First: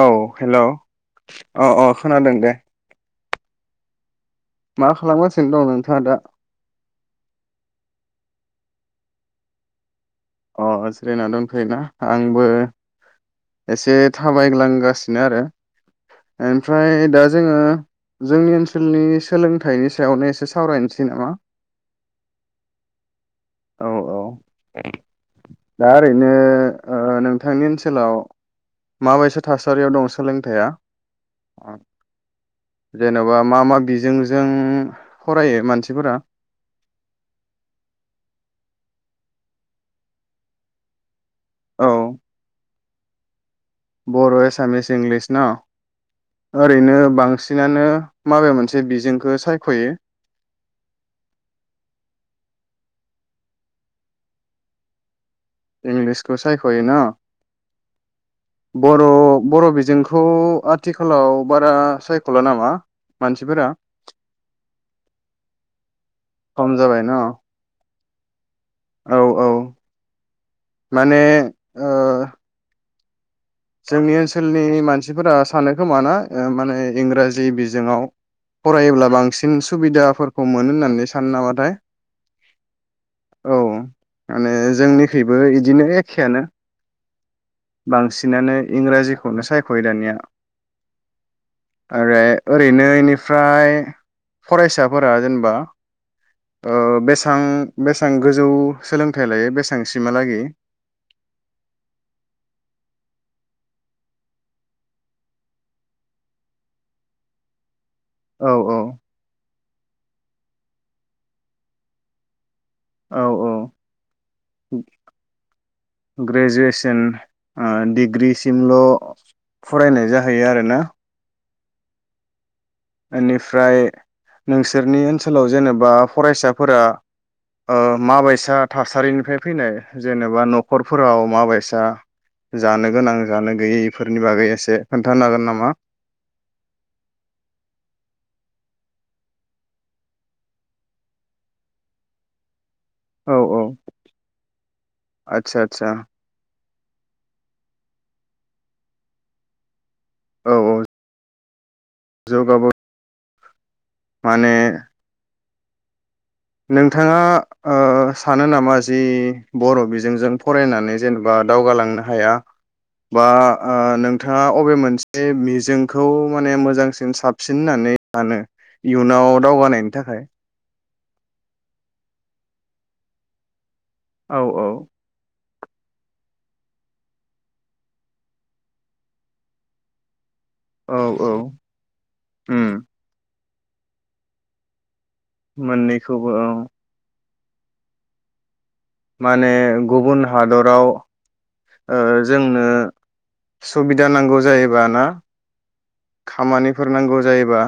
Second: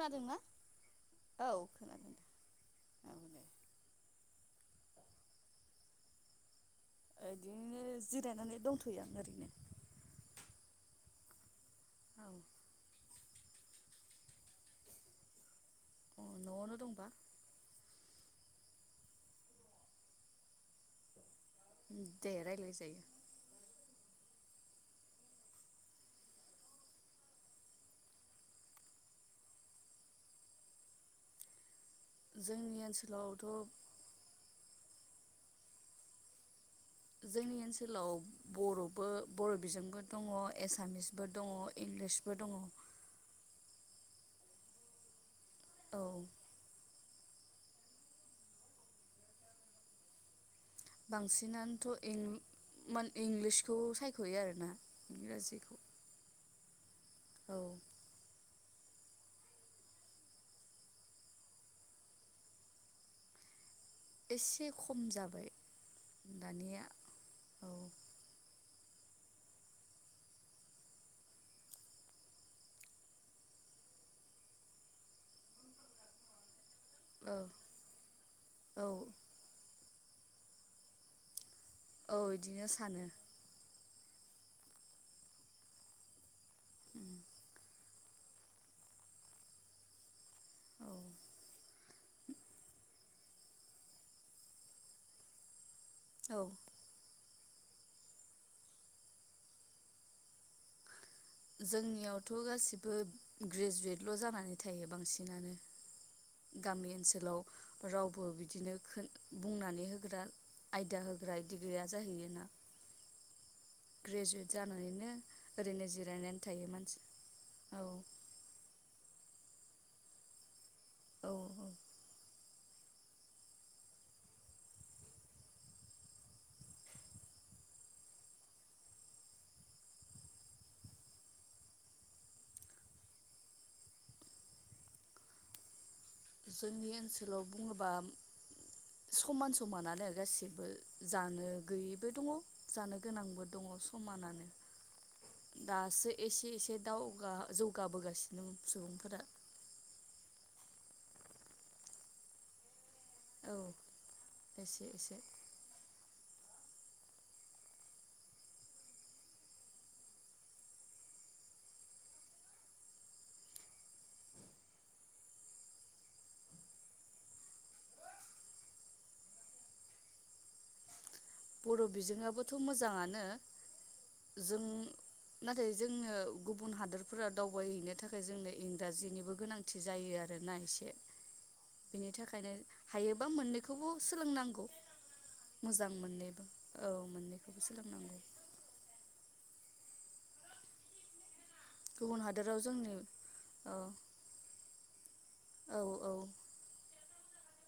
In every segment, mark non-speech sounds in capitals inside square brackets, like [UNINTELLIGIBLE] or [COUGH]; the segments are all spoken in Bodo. औ हेलौ अ अ खोनादों दे। औ दे मा खालामगासिनो दं नोंथाङा दा? बिदिनो जिरायनानै दंथ'यो आं ओरैनो। अ जिरायना दं। होना आंबो। एसे थाबायग्लांगासिनो आरो। ओरैनो औ अ न'आवनो ओमफ्राय दंबा दा जोङो जोंनि ओनसोलनि सोलोंथाइनि सायावनो एसे सावरायनोसै नामा? दे रायज्लाय जायो। औ औ। दा ओरैनो ओ नोंथांनि ओनसोलाव माबायसा थासारियाव दं सोलोंथाइया? जोंनि जेन'बा ओनसोलावथ' मा मा बिजोंजों फरायो मानसिफोरा जोंनि ओनसोलाव बर'बो बर' बिजोंबो दङ एसामिस बो दङ औ इंलिसबो दङ। बर' एसामिस इंलिस ना औ ओरैनो बांसिनानो माबे मोनसे बिजोंखौ सायख'यो। बांसिनानोथ' मान इंलिसखौ सायख'यो आरोना इंराजि इंलिसखौ [UNINTELLIGIBLE] औ। बर' बर' बिजोंखौ आथिखालाव बारा सायख'ला नामा मानसिफोरा? एसे खम जाबाय खम दानिया जाबाय न औ। औ औ माने ओ जोंनि ओनसोलनि मानसिफोरा सानो खोमा ना माने? औ इंराजि बिजोङाव औ फरायोब्ला बांसिन सुबिदाफोरखौ मोनो होननानै सान नाबाथाय? औ बिदिनो सानो। माने जोंनिख्रुइबो बिदिनो एखेआनो बांसिनानो इंराजिखौनो सायख'यो दानिया। औ आरो ओरैनो इनिफ्राय फरायसाफोरा जेनेबा औ ओ बेसे बां बेसेबां गोजौ सोलोंथाइ लायो बेसेबां सिमालागि जोंनियावथ' गासिबो ग्रेजुवेटल' जानानै थायो बांसिनानो गामि ओनसोलाव रावबो औ बिदिनो औ खोन बुंनानै होग्रा आयदा होग्रा डिग्रिया जाहैयोना। औ औ। ग्रेजुवेट जानानैनो ओरैनो जिरायनानै थायो मानसि ग्रेजुवेसन औ ओ-डिग्रिसिमल' फरायनाय जाहैयो आरोना? औ औ। ओनिफ्राय नोंसोरनि ओनसोलाव जेनेबा फरायसाफोरा ओ- माबायसा थासारिनिफ्राय फैनाय जेनेबा न'खरफोराव माबायसा जानो गोनां जानो गैयै इफोरनि बागै एसे खोन्थानो हागोन नामा? जोंनि ओनसोलाव बुङोबा समान समानानो गासिबो जानो गैयैबो दङ जानो औ गोनांबो औ दङ समानानो आदसा आदसा दासो एसे एसे दावगा जौगाबोगासिनो सुबुंफोरा। औ औ [UNINTELLIGIBLE] औ माने एसे एसे। नोंथाङा ओ- सानो नामा जि बर' बिजोंजों फरायनानै जेनेबा दावगालांनो हाया बा ओ-नोंथाङा अबे मोनसे मिजोंखौ माने मोजांसिन साबसिन होननानै सानो इयुनाव दावगानायनि थाखाय? बर' बिजोङाबोथ' मोजाङानो। औ जों औ नाथाय जोंङो गुबुन हादोरफोरा दावबायहैनो थाखाय जोंनो इंराजिनिबो गोनांथि जायो आ रोना एसे औ औ बिनि थाखायनो उम हायोबा मोननै खौबो सोलोंनांगौ मोजां मोननैखौबो मोननैबो औ मोननैखौबो सोलोंनांगौ। माने गुबुन हादराव। गुबुन ओ- हादोराव जोंनो जोंनि औ सुबिदा नांगौ जायोबा ना? औ औ खामानिफोर नांगौ जायोबा?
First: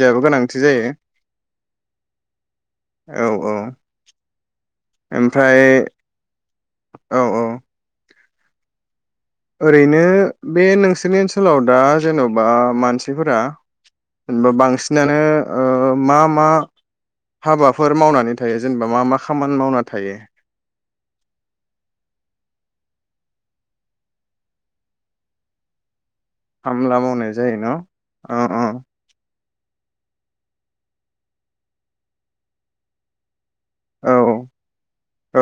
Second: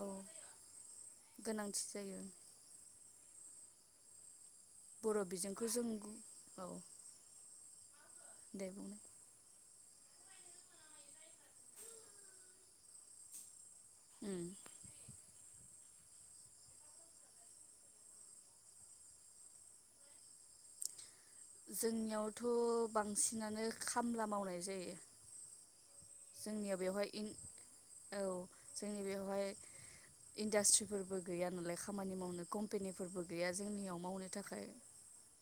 औ गोनांथि जायो। गोनांथि जायो औ औ बर' ओमफ्राय बिजोंखौ जों औ औ दे बुंनाय ओरैनो बे नोंसोरनि ओनसोलाव दा जेन'बा मानसिफोरा? उम जेनेबा बांसिनानो ओ- मा मा हाबाफोर मावनानै थायो? जेनेबा मा मा खामानि मावना थायो? जोंनियावथ' बांसिनानो खामला मावनाय जायो। जोंनिया खामला बेवहाय इं मावनाय जायो न' औ अ अ जोंनि बेवहाय इन्डास्ट्रिफोरबो गैया नालाय खामानि मावनो कम्पेनिफोरबो गै गैया जोंनियाव औ मावनो थाखाय औ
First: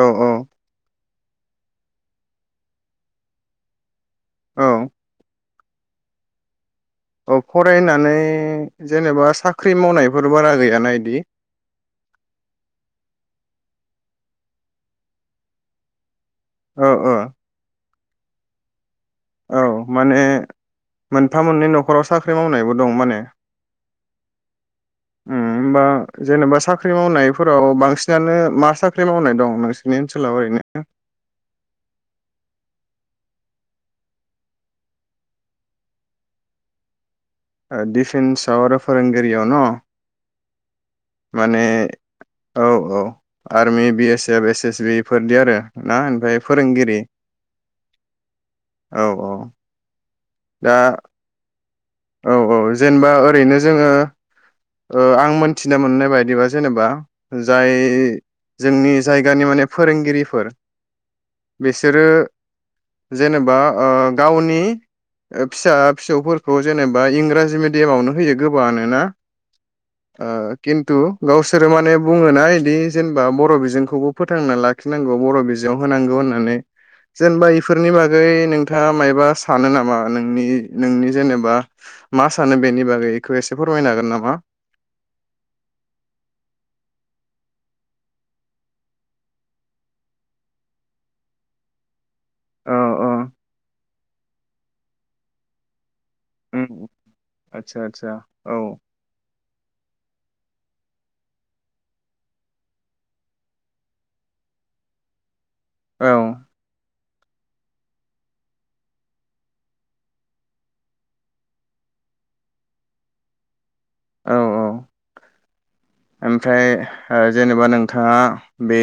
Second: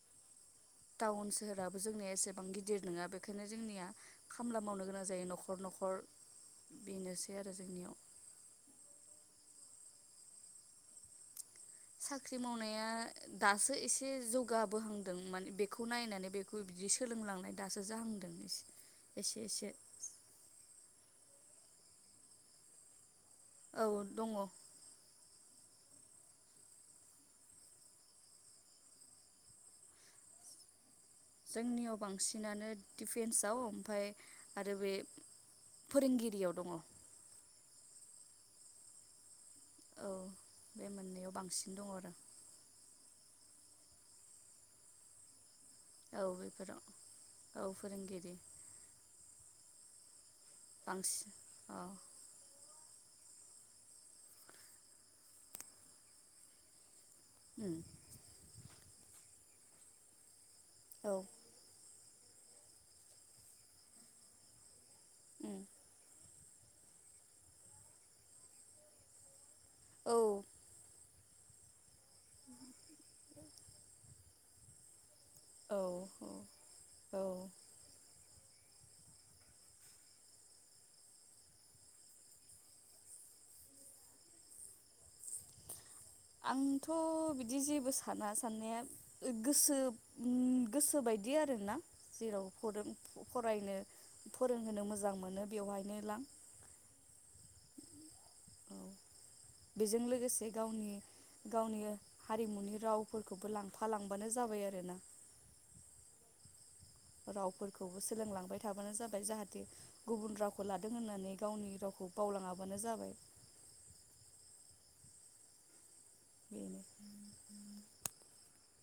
टाउन सोहोराबो जोंनिया एसेबां गिदिर नङा बेखायनो जोंनिया। खामला औ मावनो गोनां जायो न'ख न'खर बेनोसै औ आरो जोंनियाव फरायनानै जेनेबा सा ख्रि मावनायफोर बारा गैयाना इदि साख्रि मावनाया दासो एसे जौगाबोहांदों मान बेखौ नायनानै बे बो औ बिदि औ सोलोंलांनाय दासो जाहांदों एसे एसे औ माने मोनफा मोननै न'खराव साख्रि मावनायबो दं माने औ दङ' उम होमबा जेनेबा साख्रि मावनायफोराव बांसिनानो मा साख्रि मावनाय दं नोंसोरनि ओनसोलाव ओरैनो जोंनियाव बांसिनानो डिफेन्सआव ओमफाय आरो बे फोरोंगिरियाव दङ' ओ डिफेन्सआव आरो फोरोंगिरियाव न' औ बे मोननैयाव माने बांसिन दङ आरो औ औ army B S F S S B इफोरदि आरो ना औ ओमफ्राय बेफोराव फोरोंगिरि औ फोरोंगिरि औ औ दा बांसिन औ औ औ जेनेबा ओरैनो जोङो ओ आं मोनथिनो मोननाय बायदिबा जेनेबा जाय उम जोंनि जायगानि माने फोरोंगिरिफोर औ सोरो जेनेबा ओ गावनि ओ उम फिसा फिसौफोर जेनेबा इंराजि मिडियामावनो होयो गोबावनो ना औ ओ खिन्थु गावसोरो माने बुङोना इदि जेनेबा बर' बिजोंखौबो फोथांना लाखिनांगौ गौ बर' औ होनांगौ औ होननानै औ जेनेबा इफोरनि बा गै नोंथाङा मायबा सानो नामा नोंनि नोंनि जेनेबा मा सानो बेनि बागै इखौ एसे फोरमायनो हागोन नामा आंथ' बिदि जेबो साना साननाया गोसो गोसोबायदि आरोना जेराव औ औ हरदों फरायनो फोरोंहोनो मोजां मोनो बेवहायनो लां ओम आदसा आदसा औ बेजों लोगोसे गावनि गावनि हारिमुनि रावफोरखौबो लांफा लांबानो जाबाय आरोना औ रावफोरखौबो सोलोंलांबाय थाबानो जाबाय जाहाथे गुबुन रावखौ लादों होननानै गावनि रावखौ बावलाङाबानो जाबाय औ औ ओमफ्राय बेनो ओ जेनेबा नोंथाङा बे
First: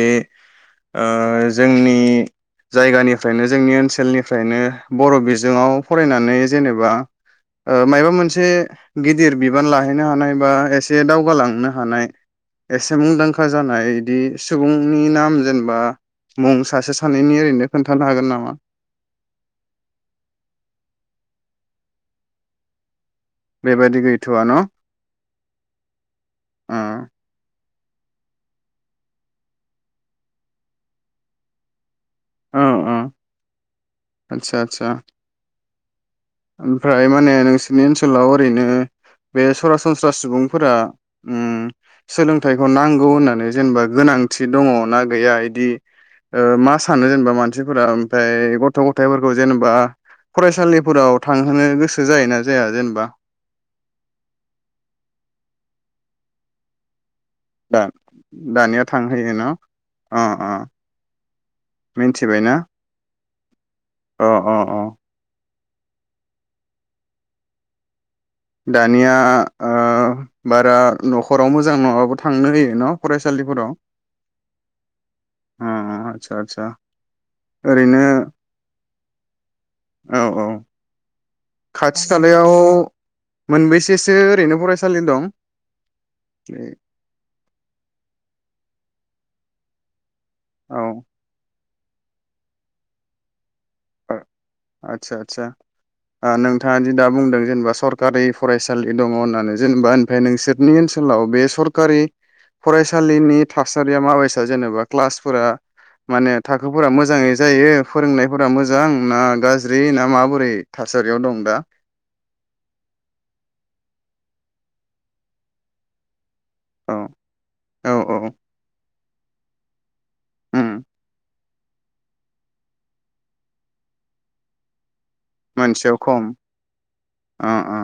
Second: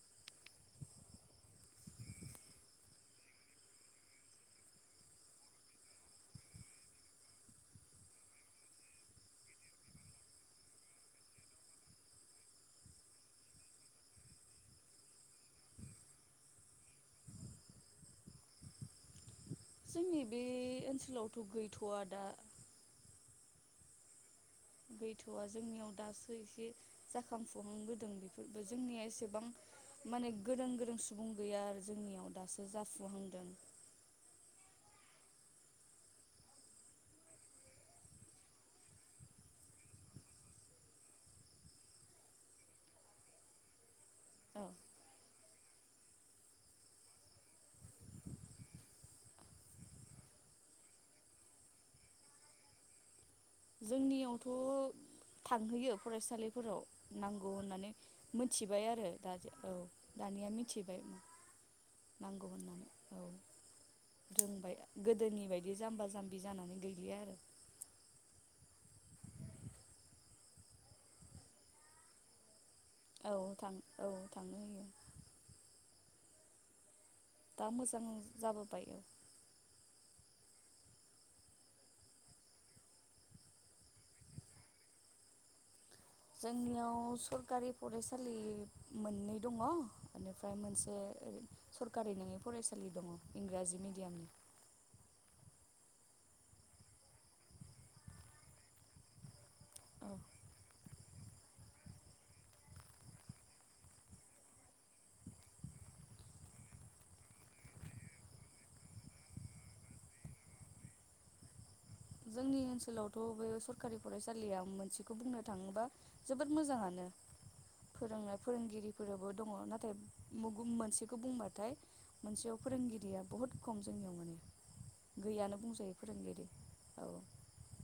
ओ जोंनि जायगानिफ्रायनो जोंनि ओनसोलनिफ्रायनो बर' बिजोंआव फरायनानै जेनेबा ओ मायबा मोनसे गिदिर बिबान ला नो हानाय बा एसे दावगाालांनो हानाय एसे मुंदांखा जानाय बिदि सुबुंनि नाम जेनेबा मुं सासे सानैनि ओरैनो खोन्थानो हागोन नामा? जोंनि बे ओनसोलावथ' गैथ'वा दा। बेबायदि गै गैथ'आ जोंनियाव दासो एसे औ जाखांफु हां बोदों बेफोरबो जोंनिया एसेबां माने गोरों गोरों सुबुं गैया आरो जोंनियाव दासो जाफुहांदों। आतसा। ओमफ्राय माने नोंसोरनि ओनसोलाव ओरैनो बे सरासनस्रा सुबुंफोरा उम सोलोंथाइखौ नांगौ होननानै जेनेबा गोनां थि औ दङ ना गैया इदि ओ मा सानो जेनेबा मानसिफोरा ओमफ्राय गथ' गथाइफोरखौ जेनेबा फरायसालिफोराव थांहोनो गोसो जायोना जाया जेनेबा? जोंनियावथ' थांहैयो फरायसालिफोराव। नांगौ दा होननानै मिथिबाय दानिया आरो दा थांहोयो न' औ अ दानिया अ मिथिबाय ओम नांगौ मिथिबायना होननानै औ। अ अ रोंबाय अ गोदोनि बाय दि जाम्बा जाम्बि जानानै गैलिया आरो। दानिया ओ बारा न'खराव मोजां नङाबाबो थांनो होयो न' औ फरायसालिफोराव नोंथां औ थांहोयो। आतसा आतसा। दा मोजां जाबोबाय। औ औ। खाथि खालायाव मोनबैसेसो ओरैनो फरायसालि दं? जोंनियाव सरखारि फरायसालि मोननै दङ'। बेनिफ्राय औ मोनसे सरखारि नङै फरायसालि दङ इंराजि ओ मिडियामनि आतसा आतसा। ओ नोंथाङा दि दा बुंदों जेनेबा सरकारि फरायसालि दङ होननानै जेनेबा औ ओमफ्राय नोंसोरनि ओ नसोलाव बे सरकारि फरायसालिनि थासारिया माबैसा जेनेबा क्लासफोरा माने थाखोफोरा मोजाङै जायो फोरोंनायफो मोजां ना गाज्रि ना माबोरै थासारियाव दं दा? जोंनि ओनसोलावथ' बे सरखारि फरायसालिया मोनसेखौ बुंनो थाङोबा जोबोद औ मोजाङानो औ औ फोरोंनाय फोरोंगिरिफोराबो दङ नाथाय उम मोनसेखौ बुंबा नाथाय मोनसेयाव फोरोंगिरिया बुहुत खम जोंनियाव माने गैयानो बुंजायो मोनसेयाव खम फोरोंगिरि। अ अ।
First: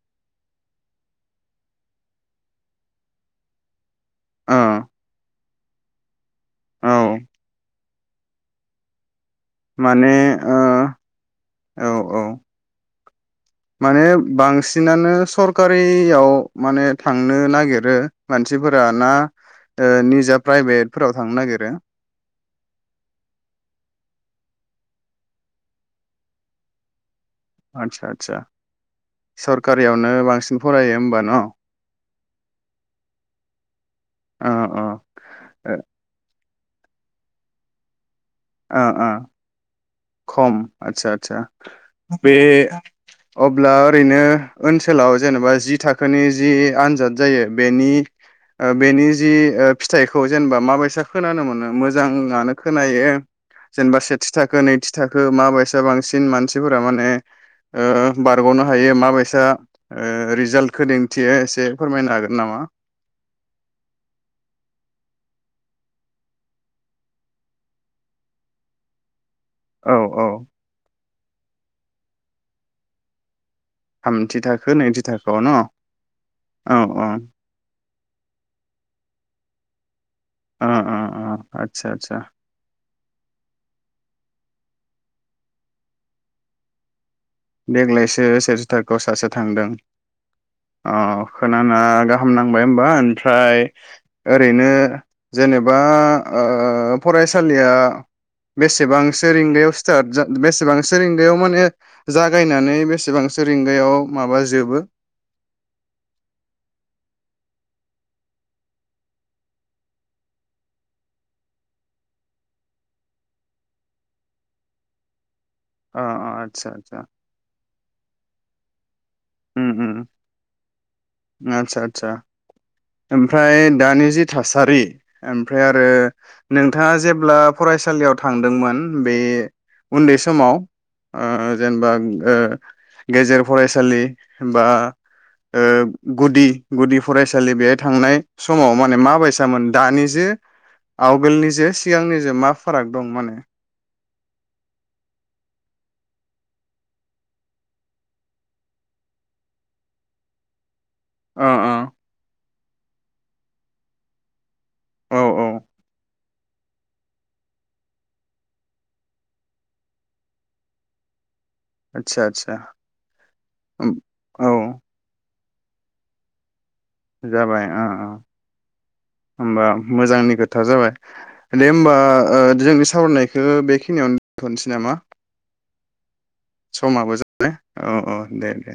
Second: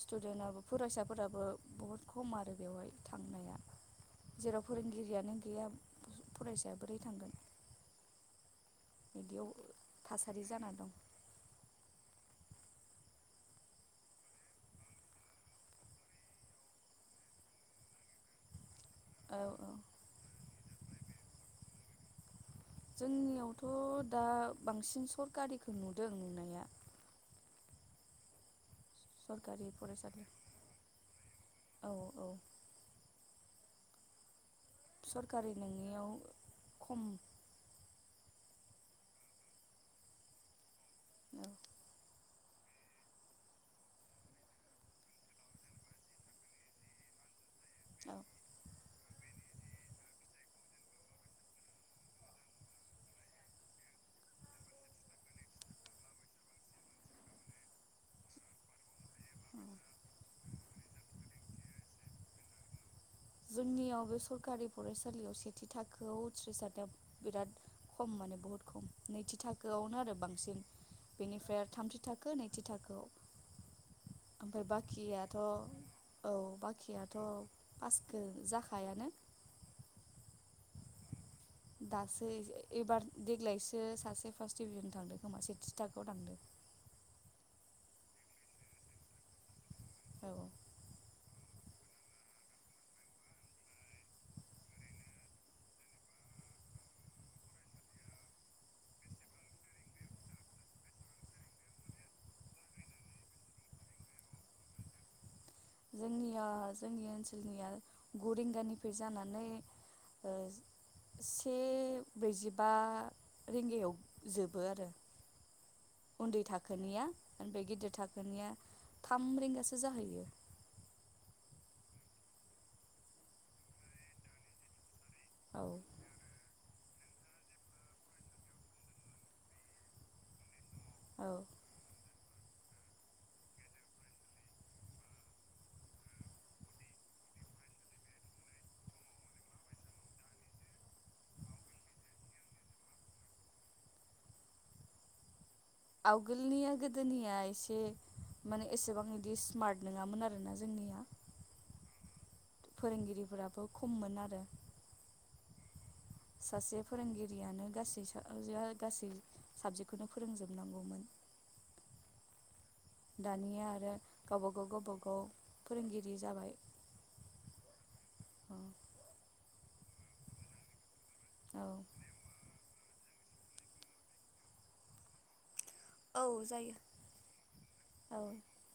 स्टुदेनाबो फरायसाफोराबो बुहुद खम आरो बेवहाय थांनाया। अ जेराव फोरोंगिरियानो [UNINTELLIGIBLE] फरायसाया बोरै औ थांगोन बिदियाव माने थासारि ओ जाना दं औ औ माने बांसिनानो सरखारियाव माने थांनो नागिरो मानसि फोरा ना औ औ ओ निजा प्राइभेटफोराव थांनो नागिरो जोंनियावथ दा बांसिन सरकारिखौ नुदों नुनाया आतसा आतसा सरकारि सरखारियावनो फरायसालि बांसिन फरायो होमबा न औ औ अ अ सरखारि नङियाव खम ओ ओ खम आतसा आतसा औ बे अब्ला ओरैनो ओनसोलाव जेनेबा जि थाखोनि जि आनजाद जायो बेनि औ ओ बेनि जि ओ फिथाइखौ जेनेबा माबैसा खोनानो मोनो मोजाङानो खोनायो जेनेबा सेथि थाखो नैथि थाखो माबायसा बांसिन मानसिफोरा माने ओ बारगनो हायो माबायसा ओ रिजाल्टखौ दिन्थियो एसे फोरमायनो हागोन नामा जोंनियाव बे सरखारि फरायसालियाव सेथि थाखोआव उथ्रिसारनाया बिराद खम माने बुहुत खम नैथि औ थाखोआवनो आरो औ बांसिन बेनिफ्राय आरो थामथि थाखो नैथि थाखोआव थामथि ओमफ्राय थाखो नैथि बाखियाथ थाखोआव न' औ औ बाखियाथ ओ पास खो जाखायानो ओ ओ ओ दासो एबार देग्लायसो सासे फार्स्ट डिभिजन थांदों खोमा सेथि थाखोआव थांदों देग्लायसो सेथि थाखोआव सासे थांदों औ अ खोनाना गाहाम नांबाय होमबा ओमफ्राय ओरैनो जेनेबा ओ फरायसालिया बेसेबांसो रिंगायाव स्टार्ट बेसेबांसो रिंगायाव माने जागायनानै बेसेबांसो रिंगायाव माबा जोबो जोंनिया जोंनि ओनसोलनिया गु रिंगानिफ्राय जानानै ओ से ब्रैजिबा रिंगायाव जोबो आरो अ आदसा आदसा उन्दै थाम रिंगासो जाहैयो आतसा आतसा ओमफ्राय दानि जि थासारि ओमफ्राय औ आरो नोंथाङा जेब्ला फरायसालियाव थांदोंमोन आ औ जेनबा ओ गेजेर फरायसालि बा ओ गुदि गुदि फरायसालि बेहाय थांनाय समाव माने मााबायसामोन दानि जों आगोलनि जों सिगांनि जों मा फाराग दं माने? आवगोलनिया गोदोनिया एसे माने एसेबां इदि स्मार्ट नङामोन आरोना जोंनिया। ओ ओ फोरोंगिरिफोराबो खममोन आरो। औ औ सासे फोरोंगिरियानो गासै गासै साबजेक्टखौनो फोरोंजोबनांगौमोन। आदसा आदसा दानिया आरो औ गावबागाव गावबागाव फोरोंगिरि जाबाय जाबाय ओ ओ होमबा मोजांनि खोथा जाबाय। औ दे होमबा ओ जोंनि सावरायनायखौ बेखिनियावनो दोनथ'नोसै नामा? औ जायो समाबो जाय औ औ दे दे।